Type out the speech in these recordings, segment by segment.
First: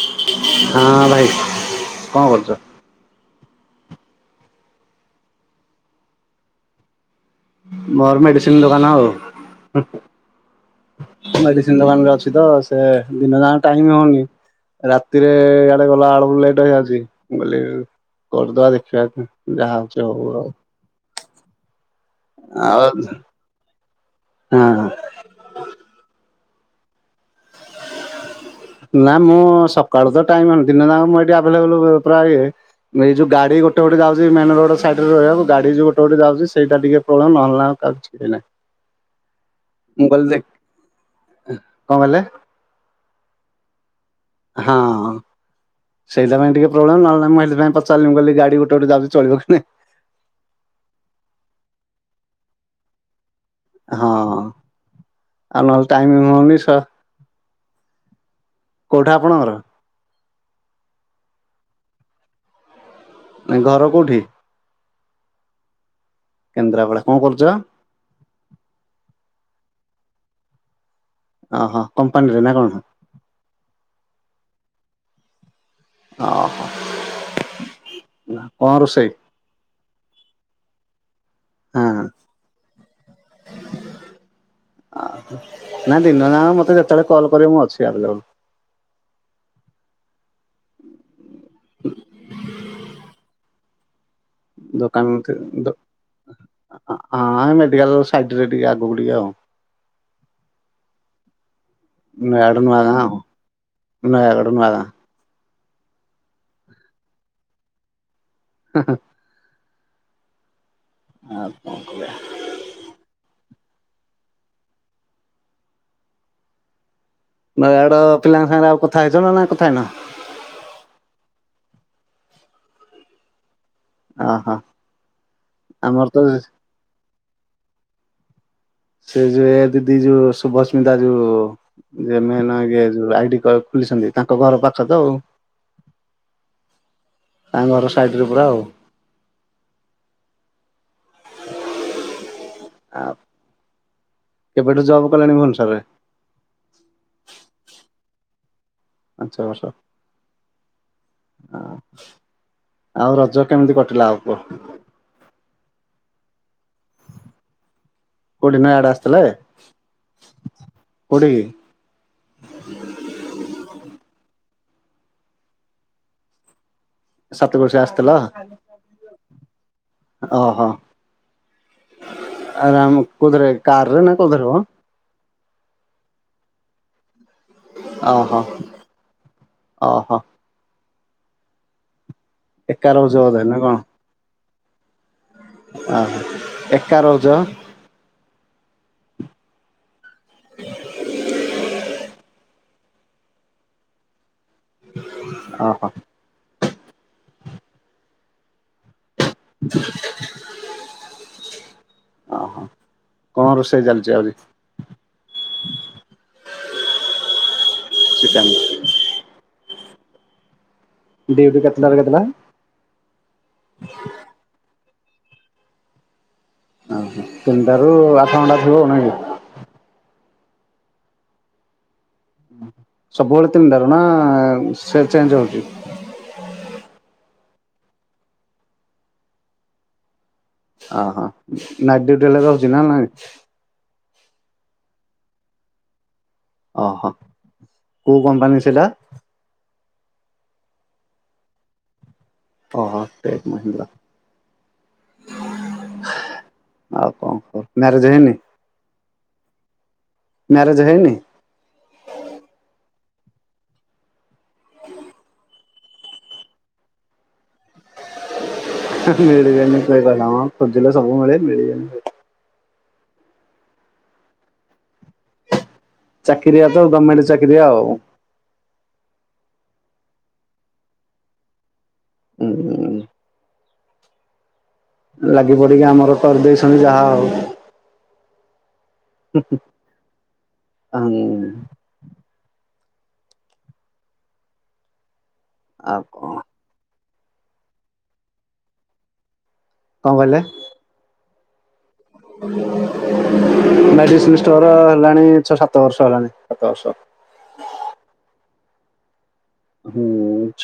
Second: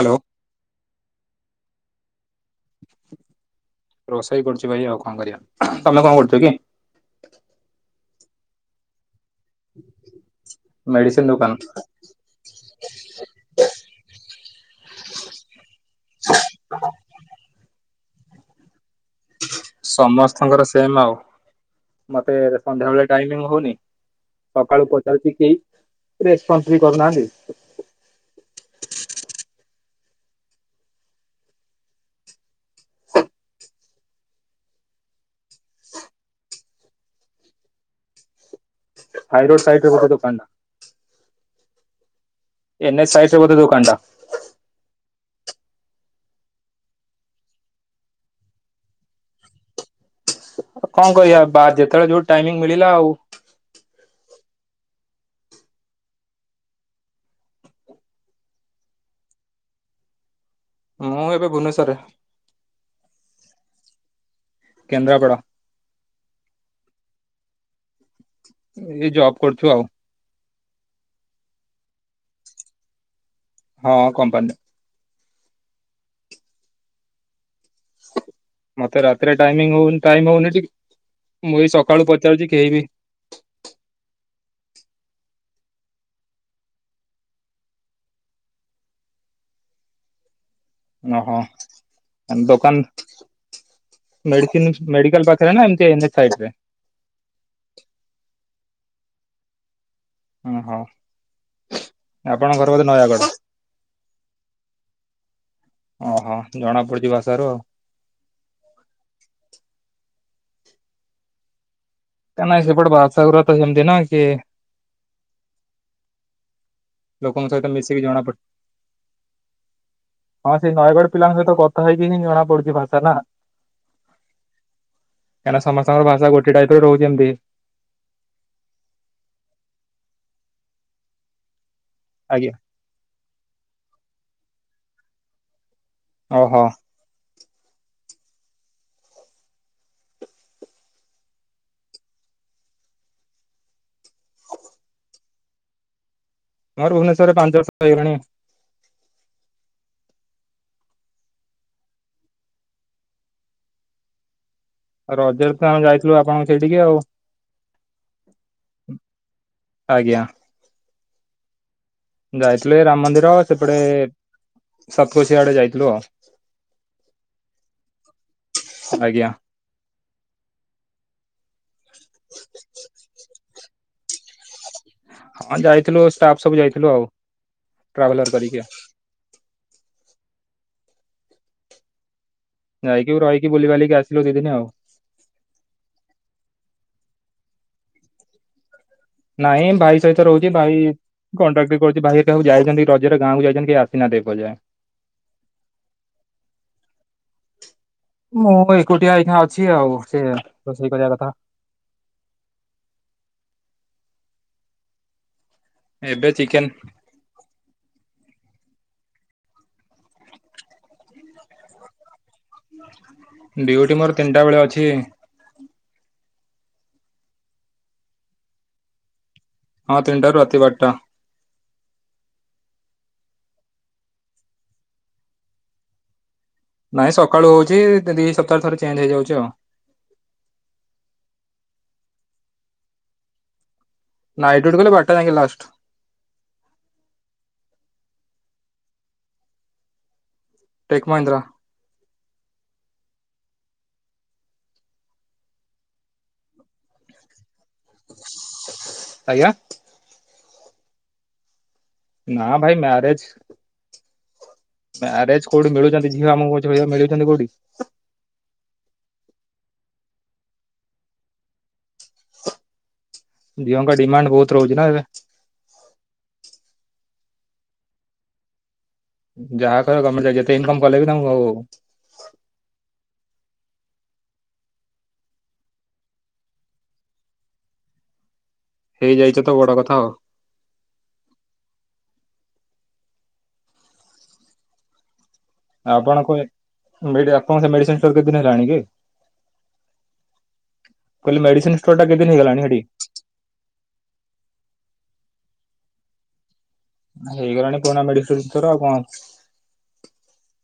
Hello ହଁ ଭାଇ କଣ କରୁଛ? ରୋଷେଇ କରୁଛି ଭାଇ ଆଉ କଣ କରିବା ତମେ କଣ କରୁଛ କି? ମୋର ମେଡିସିନ ଦୋକାନ ଆଉ। [inaudible] ଦୋକାନ ମେଡିସିନ ଦୋକାନରେ ଅଛି ତ ସେ ଦିନ ଯାକ ଟାଇମ ହଉନି ରାତିରେ ଆଡେ ଗଲା ବେଳକୁ ଲେଟ୍ ହେଇଯାଉଛି ମୁଁ କହିଲି କରିଦବା ଦେଖ ଯାହା ହଉଛି ହଉ ଆଉ। ସମସ୍ତଙ୍କର ସେମ୍ ଆଉ ମତେ ଆଉ ସନ୍ଧ୍ୟାବେଳେ ଟାଇମିଂ ହଉନି ହଁ ସକାଳୁ ପଚାରୁଛି କି ରେ [unintelligible] କରୁନାହାନ୍ତି। ନା ମୁଁ ସକାଳୁ ତ ଟାଇମ [unintelligible] ଦିନେ ଯାକ ମୁଁ ଏଠି ଆଭେଲେବୁଲ ପ୍ରାୟେ ଇଏ ଏଇ ଯୋଉ ଗାଡି ଗୋଟେ ଗୋଟେ ଯାଉଛି ମେନ୍ ରୋଡ ସାଇଡରେ ରହିବାକୁ। ଗଡି ଯୋଉ ଗୋଟେ ଗୋଟେ ଯାଉଛି ସେଇଟା ଟିକେ ପ୍ରୋବଲେମ୍ ନହଲେ ନାହିଁ [unintelligible] ହାଇ ରୋଡ ସାଇଟ ରେ ମୁଁ ଗୋଟେ କହିଲି ଦେଖ ଦୋକାନ କଣ କହିଲେ? ଏନେଚ୍ ସାଇଡ ରେ ବୋଧେ ଦୋକାନ ଟା? ହଁ। ସେଇଥିପାଇଁ ଟିକେ ପ୍ରୋବ୍ଲେମ ନହେଲେ ନାହିଁ ମୁଁ ଏଥି ପାଇଁ ପଚାରିଲି ମୁଁ କହିଲି ଗାଡି ଗୋଟେ ଗୋଟେ ଯାଉଛି ଚଳିବ କି ନାହିଁ। ଆଉ କଣ କହିବା ବା ଯେତେବେଳେ ଯୋଉ ଟାଇମିଂ ମିଳିଲା ଆଉ। ହଁ ଆଉ ନହେଲେ ଟାଇମିଂ ହଉନି ଶଳା କୋଉଠେ ଆପଣଙ୍କର? ମୁଁ ଏବେ ଭୁବନେସ୍ୱରରେ ଘର କୋଉଠି? କେନ୍ଦ୍ରାପଡ଼ା କେନ୍ଦ୍ରାପଡା କଣ କରୁଛ? ଏଇ ଜବ କରୁଛୁ ଆଉ। ଓ ହୋ କମ୍ପାନୀରେ ନା କଣ? ହଁ କମ୍ପାନୀରେ ଓହୋ। କଣ ମତେ ରୋଷେଇ? ରାତିରେ ଟାଇମିଙ୍ଗ ହଉନି ଟାଇମ ହଉନି ଟିକେ ମୁଁ ଏଇ ହଁ ସକାଳୁ ପଚାରୁଛି କେହିିବି ନାଇଁ ଦିନ ନା ମତେ ଯେତେବେଳେ କଲ୍ କରିବେ ମୁଁ ଅଛି ଆଭେଲେବୁଲ ଓହୋ ଦୋକାନ ମେଡିସିନ ଦୋକାନ ମେଡିକାଲ ଉଥେ ପାଖରେ ନା ଦୋ ଏମିତି ଏନ୍ଏଚ ସାଇଡରେ ହଁ ମେଡିକାଲ ସାଇଟରେ ଟିକେ ଆଗକୁ ଟିକେ ଆଉ। ଓ ହୋ। ନୟାଗଡ ନୂଆଗାଁ ଆଉ ନୟାଗଡ ନୂଆଗାଁ ଓହୋ ଜଣା ପଡିୁଛି ଭାଷାରୁ ଆଉ। ହ ହ। ହଁ ଆଉ କଣ କରିବା? କାହିଁନା ସେପଟେ ଭାଷା ଗୁରା ତ ସେମିତି ନା କି ଲୋକଙ୍କ ସହିତ ମିଶିକି ନୟାଗଡ଼ ଜଣା ପଡ ପିଲାଙ୍କ ସାଙ୍ଗରେ ଆଉ କଥା ହେଇଛ ନା ନା କଥା ହେଇନ ହଁ ସେ ନୟାଗଡ ପିଲାଙ୍କ ସହିତ କ ଥା ହେଇକିନି ଜଣା ପଡୁଛି ଭାଶା ନା ଓହୋ କାହିଁକନା ଆମର ସମସ୍ତଙ୍କର ତ ଭାଷା ଗୋଟେ ଟାଇପରେ ରହୁଛି ଏମତି ସେ ଯୋଉ ଏ ଦିଦି ଯୋଉ ଶୁଭସ୍ମିତା ଯୋଉ ଯେ ଆଜ୍ଞା ମେନ୍ ହେଇକି ଯୋଉ ଆଇଡି ଖୋଲିଛନ୍ତି ତାଙ୍କ ଘର ପାଖ ତ ଆଉ। ଓହୋ। ତା ଘର ସାଇଟରେ ପୁରା ଆଉ। ଆ କେବେଠୁ ଜବ କଲେଣି ଭୁବନେଶ୍ୱରରେ? ମୋର ଭୁବନେଶ୍ୱରରେ ପାଞ୍ଚ ବର୍ଷ ହେଇଗଲାଣି। ପାଞ୍ଚ ବର୍ଷ? ଆଉ ରଜ କେମିତି କଟିଲା ଆଉ କୁହ? ରଜରେ ତ ଆମେ ଯାଇଥିଲୁ ଆପଣଙ୍କୁ ସେଇଠିକି ଆଉ। କୋଉଠି ନୟାଗଡ ଆସିଥିଲେ ଆଜ୍ଞା କୋଉଠିକି? ଯାଇଥିଲୁ ରାମ ମନ୍ଦିର ଆ ସେପଟେ ସତକୋସିି ଆଡେ ଯାଇଥିଲୁ ଆଉ। ସତ କହୁଛ ଆସିଥିଲା ଆଜ୍ଞା ଓହୋ ଆ ରାମ କୋଉଥିରେ? କାରରେ ନା କୋଉଥିରେ ମ? ହଁ ଯାଇଥିଲୁ ଷ୍ଟାଫ ସବୁ ଯାଇଥିଲୁ ଆଉ ଟ୍ରାଭେଲର କରିକି ଆଉ। ଓ ହୋ। ଏକା ରହୁଛ ଯାଇକି ବୋଧେ ରହିକି ନା କଣ? ବୁଲିିବାଲିକି ଆସିଲୁ ଦି ଦିନ୍ ଆଉ। ଏକା ରହୁଛ? ନାଇଁ ଭାଇ ସହିତ ରହୁଛି ଭାଇ କଣ୍ଟାକ୍ଟ୍ରି କରୁଛି ଭାଈ ହେରିକା ସବୁ ଯାଇଛନ୍ତି ରଜରେ ଗାଁକୁ ଯାଇଛନ୍ତି। କେହି ଆସିନାହାନ୍ତି ଏପଯାଏ ଓହୋ। ମୁଁ ଏକୁଟିଆ ଆ ଅଛି ଆଉ ସେ ରୋଷେଇ କରିବା କଥା। ଯାଉଛି ଏବେ ଚିକେନ ଭିଟାମିନ ଡିଉଟି କେତେ ଟାରୁ କେତେଟା ଡିଉଟି ମୋର ତିନିଟା ବେଳେ ଅଛି। ଆ ତିନିଟା ରୁ ଆଠ ଘଣ୍ଟା ଥିବ ନ ହଁ ତିନିଟାରୁ ରାତି ବାଟା। ସବୁବେଳେ ତିନି ଟାରୁ ନା ସେ ଚେଞ୍ଜ ହଉଛି? ନାଇଁ ସକାଳୁ ହଉଛି ଦି ସପ୍ତାହ ଥରେ ଚେଞ୍ଜ ହେଇଯାଉଛି ଆଉ। ଓହୋ ନାଇଟ୍ ଡୁଟି ହେଲେରହୁଛି ନା ନାଇଁ? ନାଇଟ୍ ଡିଉଟି କଲେ ବଟା ଯାଇକି ଲାଷ୍ଟ। ଓହୋ କୋଉ କମ୍ପାନୀ ସେଇଟା? ଟେକ୍ ମହେନ୍ଦ୍ର। ଟେକ ମହେନ୍ଦ୍ର। ଆଉ କଣ କର ମ୍ୟାରେଜ ହେଇନି? ଆଜ୍ଞା! ମ୍ୟାରେଜ ହେଇନି? ନା ଭାଇ ମ୍ୟାରେଜ ମାର୍ରଜେ କୋଉଠି ମିଳୁଛନ୍ତି, ଝିଅ ଆମକୁ ଝ ମିଳୁଛନ୍ତି କୋଉଠି? [unintelligible] ଝିଅଙ୍କ ଡିମାଣ୍ଡ ବହୁତ ରହୁଛି ନା ଏବେ! ଚାକିରିଆ ତ ଗମେଣ୍ଟ ଚାକିରିଆ ଆଉ। ଯାହା କର ଗମେଣ୍ଟ ଚାରିକି ଯେତେ ଇନକମ କଲେ ବିି ତାଙ୍କୁକୁ ଆଉ। ଉଁ ଲାଗି ପଡିକି ଆମର କରିଦେଇ ଶୁଣି ଯାହା ଆଉ। ହେଇଯାଇଛ ତ ବଡ କଥା ଆଉ। ହୁଁ ଆଉ କଣ ଆପଣଙ୍କ ଆପଣଙ୍କ ମେଡିସିନ ଷ୍ଟୋର କେତେଦିନ ହେଲାଣି କି? କଣ କହିଲେ! କହିଲ ମେଡିସି! ମେଡିସିନ ଷ୍ଟୋର ହେଲାଣି ଛଅ ସାତ ବର୍ଷ ହେଲାଣି ସାତ ବର୍ଷ। ହେଇଗଲାଣି ପୁରୁଣା ମେଡିିକଲଥର ଆଉ କଣ ହୁଁ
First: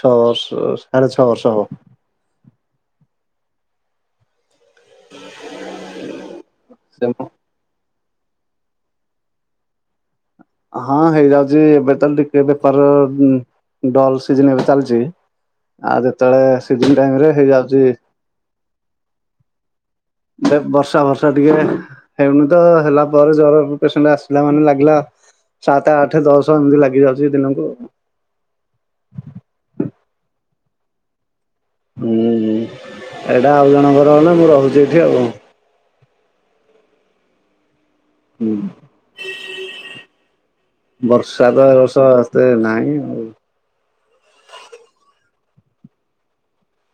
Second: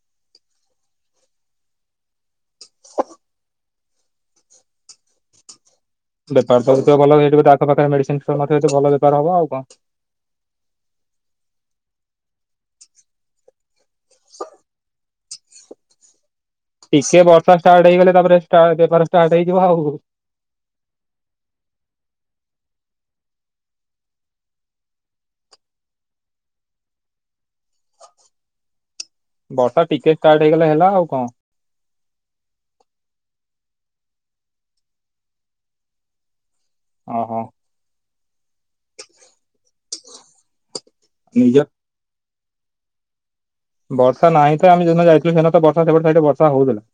ଛଅ ବର୍ଷ ସାଢେ ଛଅ ବର୍ଷ ହବ। ହୁଁ। ବେପାର ତଥିବ ଭଲ ହେଇିବ ତା ପାଖରେ ମେଡିସିନ ଭଲ ବେପାର ହବ ଆଉ କଣ? ହଁ ହେଇଯାଉଛି ଏବେ ତାହଲେ ଟିକେ ବେପାର ଡଲ ସି ଏବେ ଚାଲିଛି। ଆଦ ଟିକେ ବର୍ଷା ଷ୍ଟାର୍ଟ ହେଇଗଲେ ତାପରେ ବେପ ଷ୍ଟାର୍ଟ ହେଇଯିବ ଆଉ। ବର୍ଷା ବର୍ଷା ଟିକେ ହେଉନି ତ ହେଲା ପରେ ଜର ପେସଟ ଆସିଲା, ମାନେ ଲାଗିଲା ସାତ ଆଠ ଦଶ ଏମିତି ଲାଗି ଯାଉଛି ଦିନକୁ ବର୍ଷା ଟିକେ ଷ୍ଟାର୍ଟ ହେଇଗଲେ ହେଲା ଆଉ କଣ? ହୁଁ ଏଇଟା ଆଉ ଜଣଙ୍କର ନା ମୁଁ ରହୁଛି ଏଠି ଆଉ। ଓ ହୋ। ହଁ ବର୍ଷା ନିଜ ତଷ ତ ନାଇଁଉ। ବର୍ଷା ନାହିଁ ତ ଆମେ ଯେଦିନ ଯାଇଥିଲୁ, ସେଦିନ ତ ବର୍ଷା ସେଟେ ସେଇଠି ବର୍ଷା ହଉଥିଲା।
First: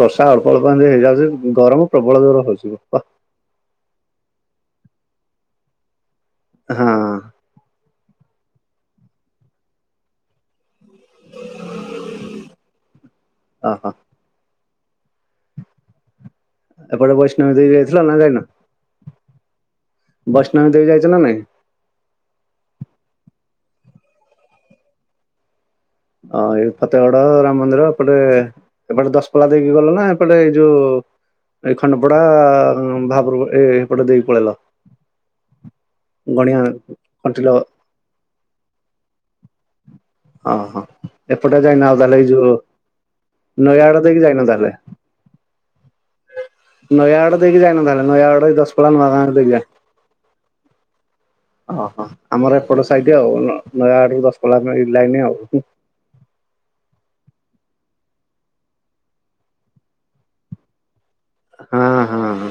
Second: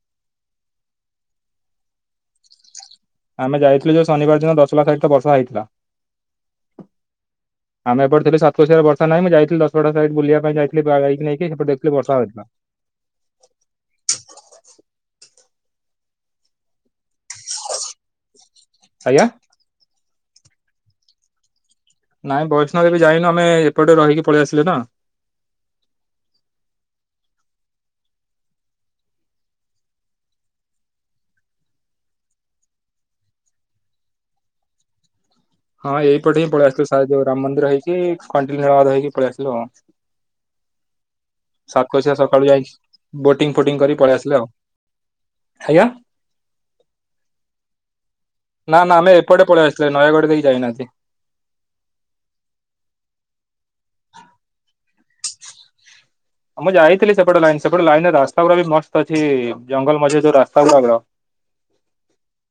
ବର୍ଷା ଅଳ୍ପ ଅଳ୍ପ ହେଇଯାଉଛି ଗରମ ପ୍ରବଳ ଜୋର ହଉଯିବ ବା ଆମେ ଯାଇଥିଲୁ ଯେଉ ଶନିବାର ଦିନ ଦଶହଲା ସହିତ ବର୍ଷା ହେଇଥିଲା। ହଁ। ଆମେ ଏ ଥିଲ ସାତଶହରେ ବର୍ଷ ନାହିଁ ଯଥିଲ ଦଶଟା ସାଇ ବୁଲିବା ପାଇଁ ଯାଇଥିଲ। ଦେ ବା ଗାଇକି ନେଇକି ସେପଟେ ଦେଖିଲେ ବର୍ଷା ହେଥିଲା। ଓହୋ ଏପଟେ ବୈଷ୍ଣବୀ ଦେଇ ଯାଇଥିଲ ନା କାଇ ନା? ଆଜ୍ଞା! ବସଷ୍ଟାଣ୍ଡରେ ଦେବେ ଯାଇଛ ନା ନାଇଁ? ନାଇଁ ବୈଷ୍ଣ ଏବେ ଯାଇନୁ ଆମେ ଏପଟେ ରହିକି ପଳେଇ ଆସିଲେ ନା। ହଁ ଏଇ ଫତେଗଡ ରାମ ମନ୍ଦିର ଏପଟେ ଏପଟେ ଦଶପଲା ଦେଇକି ଗଲ ନା ଏପଟେ ଏଇ ଯୋଉ ଏଇ ଖଣ୍ଡପଡା ଭାବର ଏ ଏପଟେ ଦେଇକି ପଳେଇଲ ହଁ ଏଇପଟେ ହିଁ ଗଣିଆ ପଳେଇ ଆସିଲୁଉ ରାମ କଣ୍ଟିଲ ମନ୍ଦିର ହେଇକି କଣ୍ଟିଲବାଦ ହେକି ପଳେଇ ଆସିଲୁ ଆଉ ହଁ ହଁ। ଏପଟେ ଯାଇନାଉ ସାତକୋଶିଆ ତାହେଲେ ଏଇ ସକାଳୁ ଯୋଉ ଯାଇକି ବୋଟିଂ ଫୋଟିଂ ନୟ କରି ଆଡ ପଳେଇ ଦେଇକି ଆସିଲେ ଆଉ। ଯାଇନ ତାହେଲେ ଆଜ୍ଞା। ନୟାଗଡ ଦେଇକି ଯାଇନ ତାହେଲେ ନୟାଗଡ ଏଇ ନା ଦଶପଲ୍ଲା ନା ନୂଆ ଆମେ ଗାଁ ଏପଟେ ଦେଇକି ଯାଇ ପଳେଇ ଆସିଲେ, ନୟାଗଡ ଦେଇକ ଯାଇନାହାନ୍ତି। ଓହୋ, ଆମର ଏପଟ ସାଇଦ ଆଉ ନୟା ଆଡ ଦଶ ପଲା ଲାଇନ ହ ମୁଁ ଯାଇଥିଲି ସେପଟେ ଲାଇନ, ସେପଟେ ଲାଇନରେ ରାସ୍ତା ଗୁଡା ବି ମସ୍ତ ଅଛି, ଜଙ୍ଗଲ ମଝି ଯୋଉ ରାସ୍ତା ଗୁଡ ହଁ ହଁ ହଁ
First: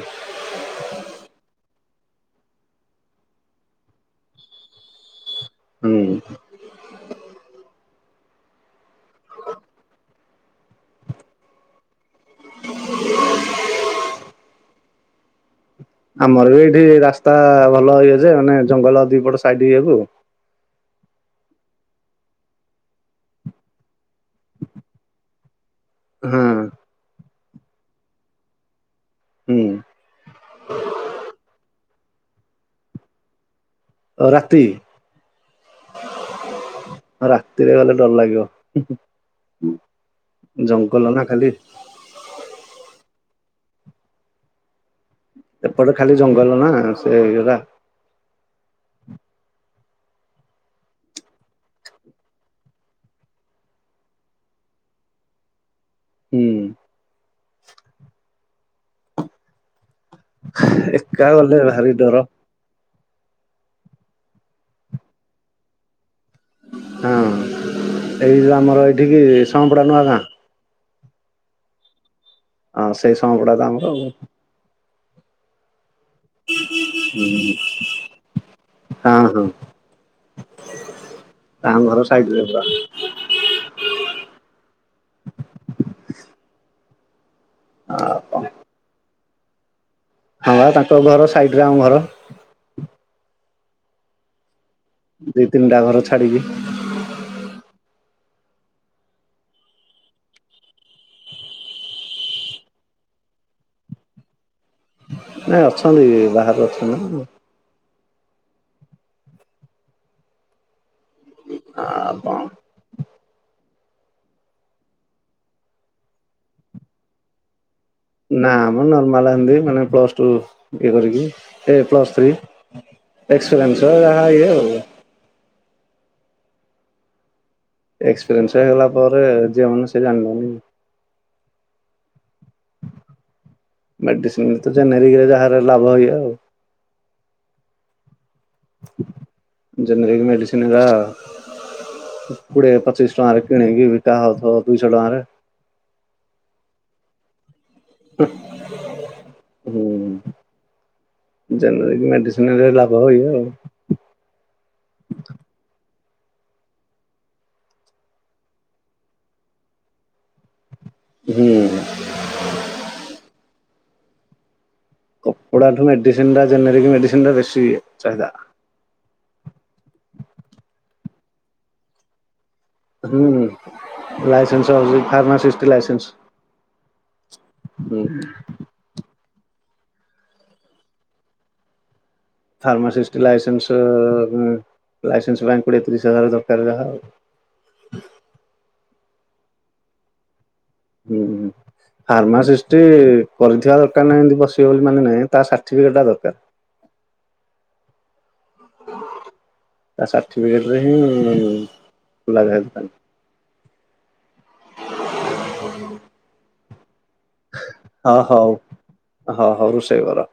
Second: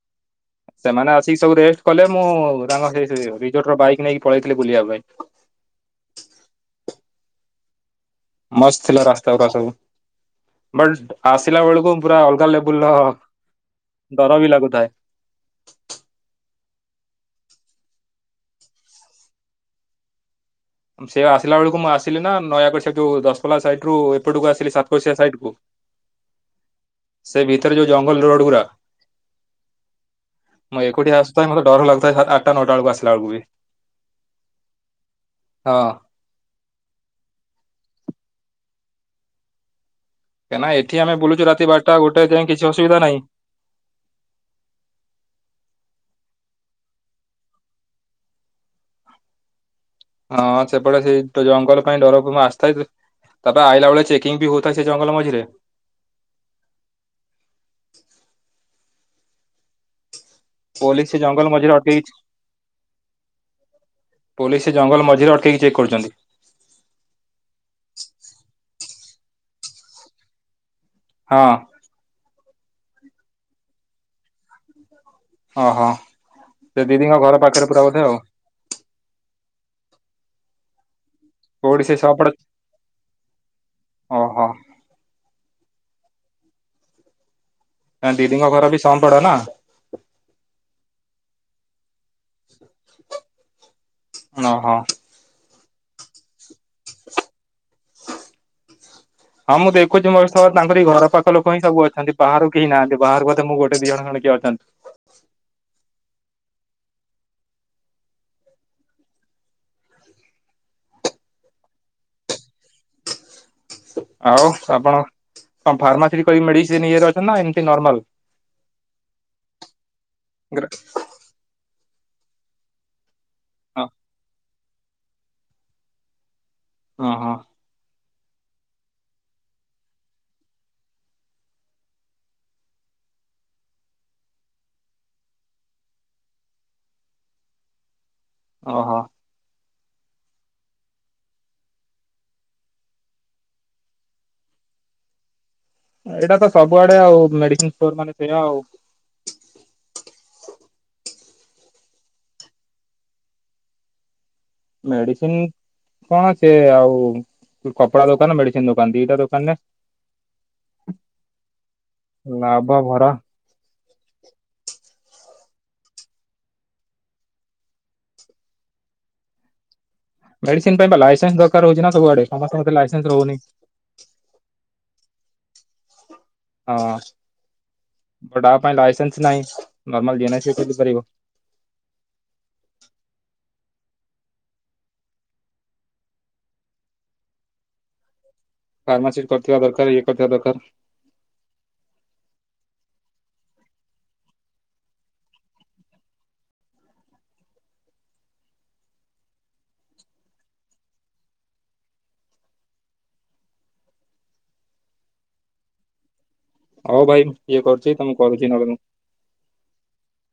ସେମାନେ ଅସି ସବୁ ରେଟ କଲେ, ମୁଁ ତାଙ୍କ ସେ ରିର୍ଟ ର ବାଇକ ନେଇକି ପଳେଇଥିଲି ବୁଲିବା ପାଇଁ ହୁଁ। ମସ୍ତ ଥିଲା ରାସ୍ତା ଗୁଡା ସବୁ, ବଟ ଆସିଲା ବେଳକୁ ପୁରା ଅଲଗା ଲେବୁଲ ର ଡର ବି ଲାଗୁଥାଏ। ଆମର ବି ଏଇଠି ରାସ୍ତା ଭଲ ଇଏ ଯେ, ମାନେ ଜଙ୍ଗଲ ଦିପଟ ସାଇଡ ଇଏକୁ। ସେ ଆସିଲା ବେଳକୁ, ମୁଁ ଆସିଲି ନା, ନୟାଗଡ଼ ସେ ଯୋଉ ଦଶପଲ୍ଲା ସାଇଡ ରୁ ଅଟକୁ ଆସିଲି ସାତକୋଶିଆ ସାଇଡ କୁ, ହଁ ସେ ଭିତରେ ଯୋଉ ଜଙ୍ଗଲ ରଡ ଗୁରା ହୁଁ ମୁଁ ଏକୁଟିଆ ଆସୁଥାଏ, ମତେ ଡର ଲାଗୁ ତ ଆଠଟା, ନଟା ବେଳକୁ ଆସା ବେଳକୁ ବି ଓ ରାତି! ହଁ ରାତିରେ ଗଲେ ଡର ଲାଗିବ। ଆଜ୍ ହୁଁ [unintelligible] କାଁଇନା ଏଠି ଆମ ବୁଲୁ ରା ବାରଟା ଗୋଟେ ଯାଇଏ କିଛି ଅସବଧା ନାହିଁ ଏପଟେ ଖାଲି ଜଙ୍ଗଲ ନା ସେ ଇଟା ହଁ ସେପଟେ ସେଇ ତ ଜଙ୍ଗଲ ପାଇଁ ଡର ଆସିଥାଏ। ତାପରେ ଆଇଲା ବେଳେ ଚେକିଂ ବି ହଉଥାଏ, ସେ ଜଙ୍ଗଲ ମଝିରେ ହୁଁ। ପୋଲିସ ସେ ଏକା ଜଙ୍ଗଲ ଗଲେ ମଝିରେ ଭାରି ଅଟ ଡର ପୋଲିସ ଜଙ୍ଗଲ ମଝିରେ ଅଟକେଇକି ଚେକ୍ କରୁଛନ୍ତି ହଁ ଏଇଉ ଆମର ଏଇଠିକି ଶପଡା ନୂଆ ଗାଁ ହଁ। ହଁ, ସେଇ ସଂପଡା ତ ଆମର ଓହୋ ସେ ଦିଦିଙ୍କ ଘର ପାଖରେ ପୁରା ବୋଧେ ଆଉ ଆ [unintelligible] ତା କୋଉଠି ସେ ଘର ସପଡା ସାଇଡ଼ ପରା। ଓହୋ [unintelligible] ଦିଡିିଙ୍କ ଘର ବି ସଂପଡା ନା? ହଁ ବା ତାଙ୍କ ଘର ସାଇଡ ରେ ଆମ ଘର। ଓହୋ। ଦି ତିନିଟା ଘର ଛାଡିକି। ହଁ ମୁଁ ଦେଖଛି ବର୍ଷ ତାରଇ ଘର ପାଖ ଲୋକ ହିଁବୁଛନ୍ତି ବାହାରକୁ କେହି ନାହାନ୍ତି ବାହାରାରୁ ବଧେ ମୁ ଗଟ ଦି ଜଣେ କିଏ ଅଛନ୍ତି। ହ [unintelligible] ନାଇଁ ଅଛନ୍ତି, ବାହାରୁ ଅଛନ୍ତି। ହଁ ଆପ [unintelligible] ଆଉ ଆପଣ କଣ ଫାର୍ମାସିଟି କରିକି ମେଡିସିନ ଇଏରେ ଅଛନ୍ତି ନା ଏମତି ନା ମ ନର୍ମାଲ ଏମିତି, ମାନେ ପ୍ଲସ ଟୁ ଇଏ କରିକି ଏ ପ୍ଲସ ଟ ଫ୍ରୀ ହଁ ଏକ୍ସପିରିନ୍ସ ଆ ଓ ହୋ। ଏକ୍ସପିରିଏନ୍ସ ହେଲା ପରେ ଯେଉନ ସେ ଜା [inaudible] ମେଡିସିନ ତ ଜେନେରିକରେ ଯାହାର ଲାଭ ହୁଏ ଆଉ ଓହୋ। ଜେନେରାଲ ମେଡ଼ିସିନ ଗୁରା କୋଡ଼ିଏ ପଚିଶ ଟଙ୍କାରେ କିଣିକି ତା ଦୁଇଶହ ଟଙ୍କାର ଏଇଟା ତ ସବୁଆଡ଼େ ଆଉ ମେଡ଼ିସିନ ଷ୍ଟୋର ମାନେ କିଣା ଆଉ। ଜେନେରାଲ ମେଡ଼ିସିନରେ ଲାଭ ହେବ ଆଉ। ମେଡ଼ିସିନ କଣ ସେ ଆଉ କପଡ଼ା ଦୋକାନ ମେଡ଼ିସିନ ଦୋକାନ ଦି'ଟା ଦୋକାନରେ ହୁଁ ଲାଭ ଭରା କପଡ଼ା ଠୁ ମେଡ଼ିସିନ ଟା ଜେନେରାଲ ମେଡ଼ିସିନ ଟା ବେଶୀ ଇଏ ଚାହିଦା। ମେଡ଼ିସିନ ପାଇଁ ଲାଇସେନ୍ ଦରକାର ହେଉଛି ନା ସବୁଆଡ଼େ। ହୁଁ ଲାଇସେନ୍ସ ହଉଛି ଫାର୍ମାସିସ୍ ଷ୍ଟି ଲାଇସେନ୍ସ। ହଁ ହୁଁ ବଟା ପାଇଁ ଲାଇସେନ୍ସ ନାହିଁ। ନର୍ମାଲ ଦିଅନା ସେ କେମିତି କରିବ? Pharmacist licence. ଲାଇସେନ୍ସ ପାଇଁ କୋଡ଼ିଏ ତିରିଶ ହଜାର ଦରକାର ଯାହା ଆଉ। ଫାର୍ମାସିଟ୍ କରିଥିବା ଦରକାର ଇଏ କରିଥିବା ଦରକାର। ହୁଁ। ଫାର୍ମାସିଷ୍ଟ କରିଥିବା ଦରକାର ନାହିଁ। ଏମତି ବସିବେ ବୋଲି ମାନେ ନାହିଁ ତା ସାର୍ଟିଫିକେଟ ଟା ଦରକାର। ତା ସାର୍ଟିଫିକେଟରେ ହିଁ ଖୋଲାଯାଏ ଦୋକାନ। ହଉ ଭାଇ ଇଏ କରୁଛି ହଁ ତମକୁ କରୁଛି ହଉଁ ନହେଲେ ହଁ ହଉଁ ରୋଷେଇ କର।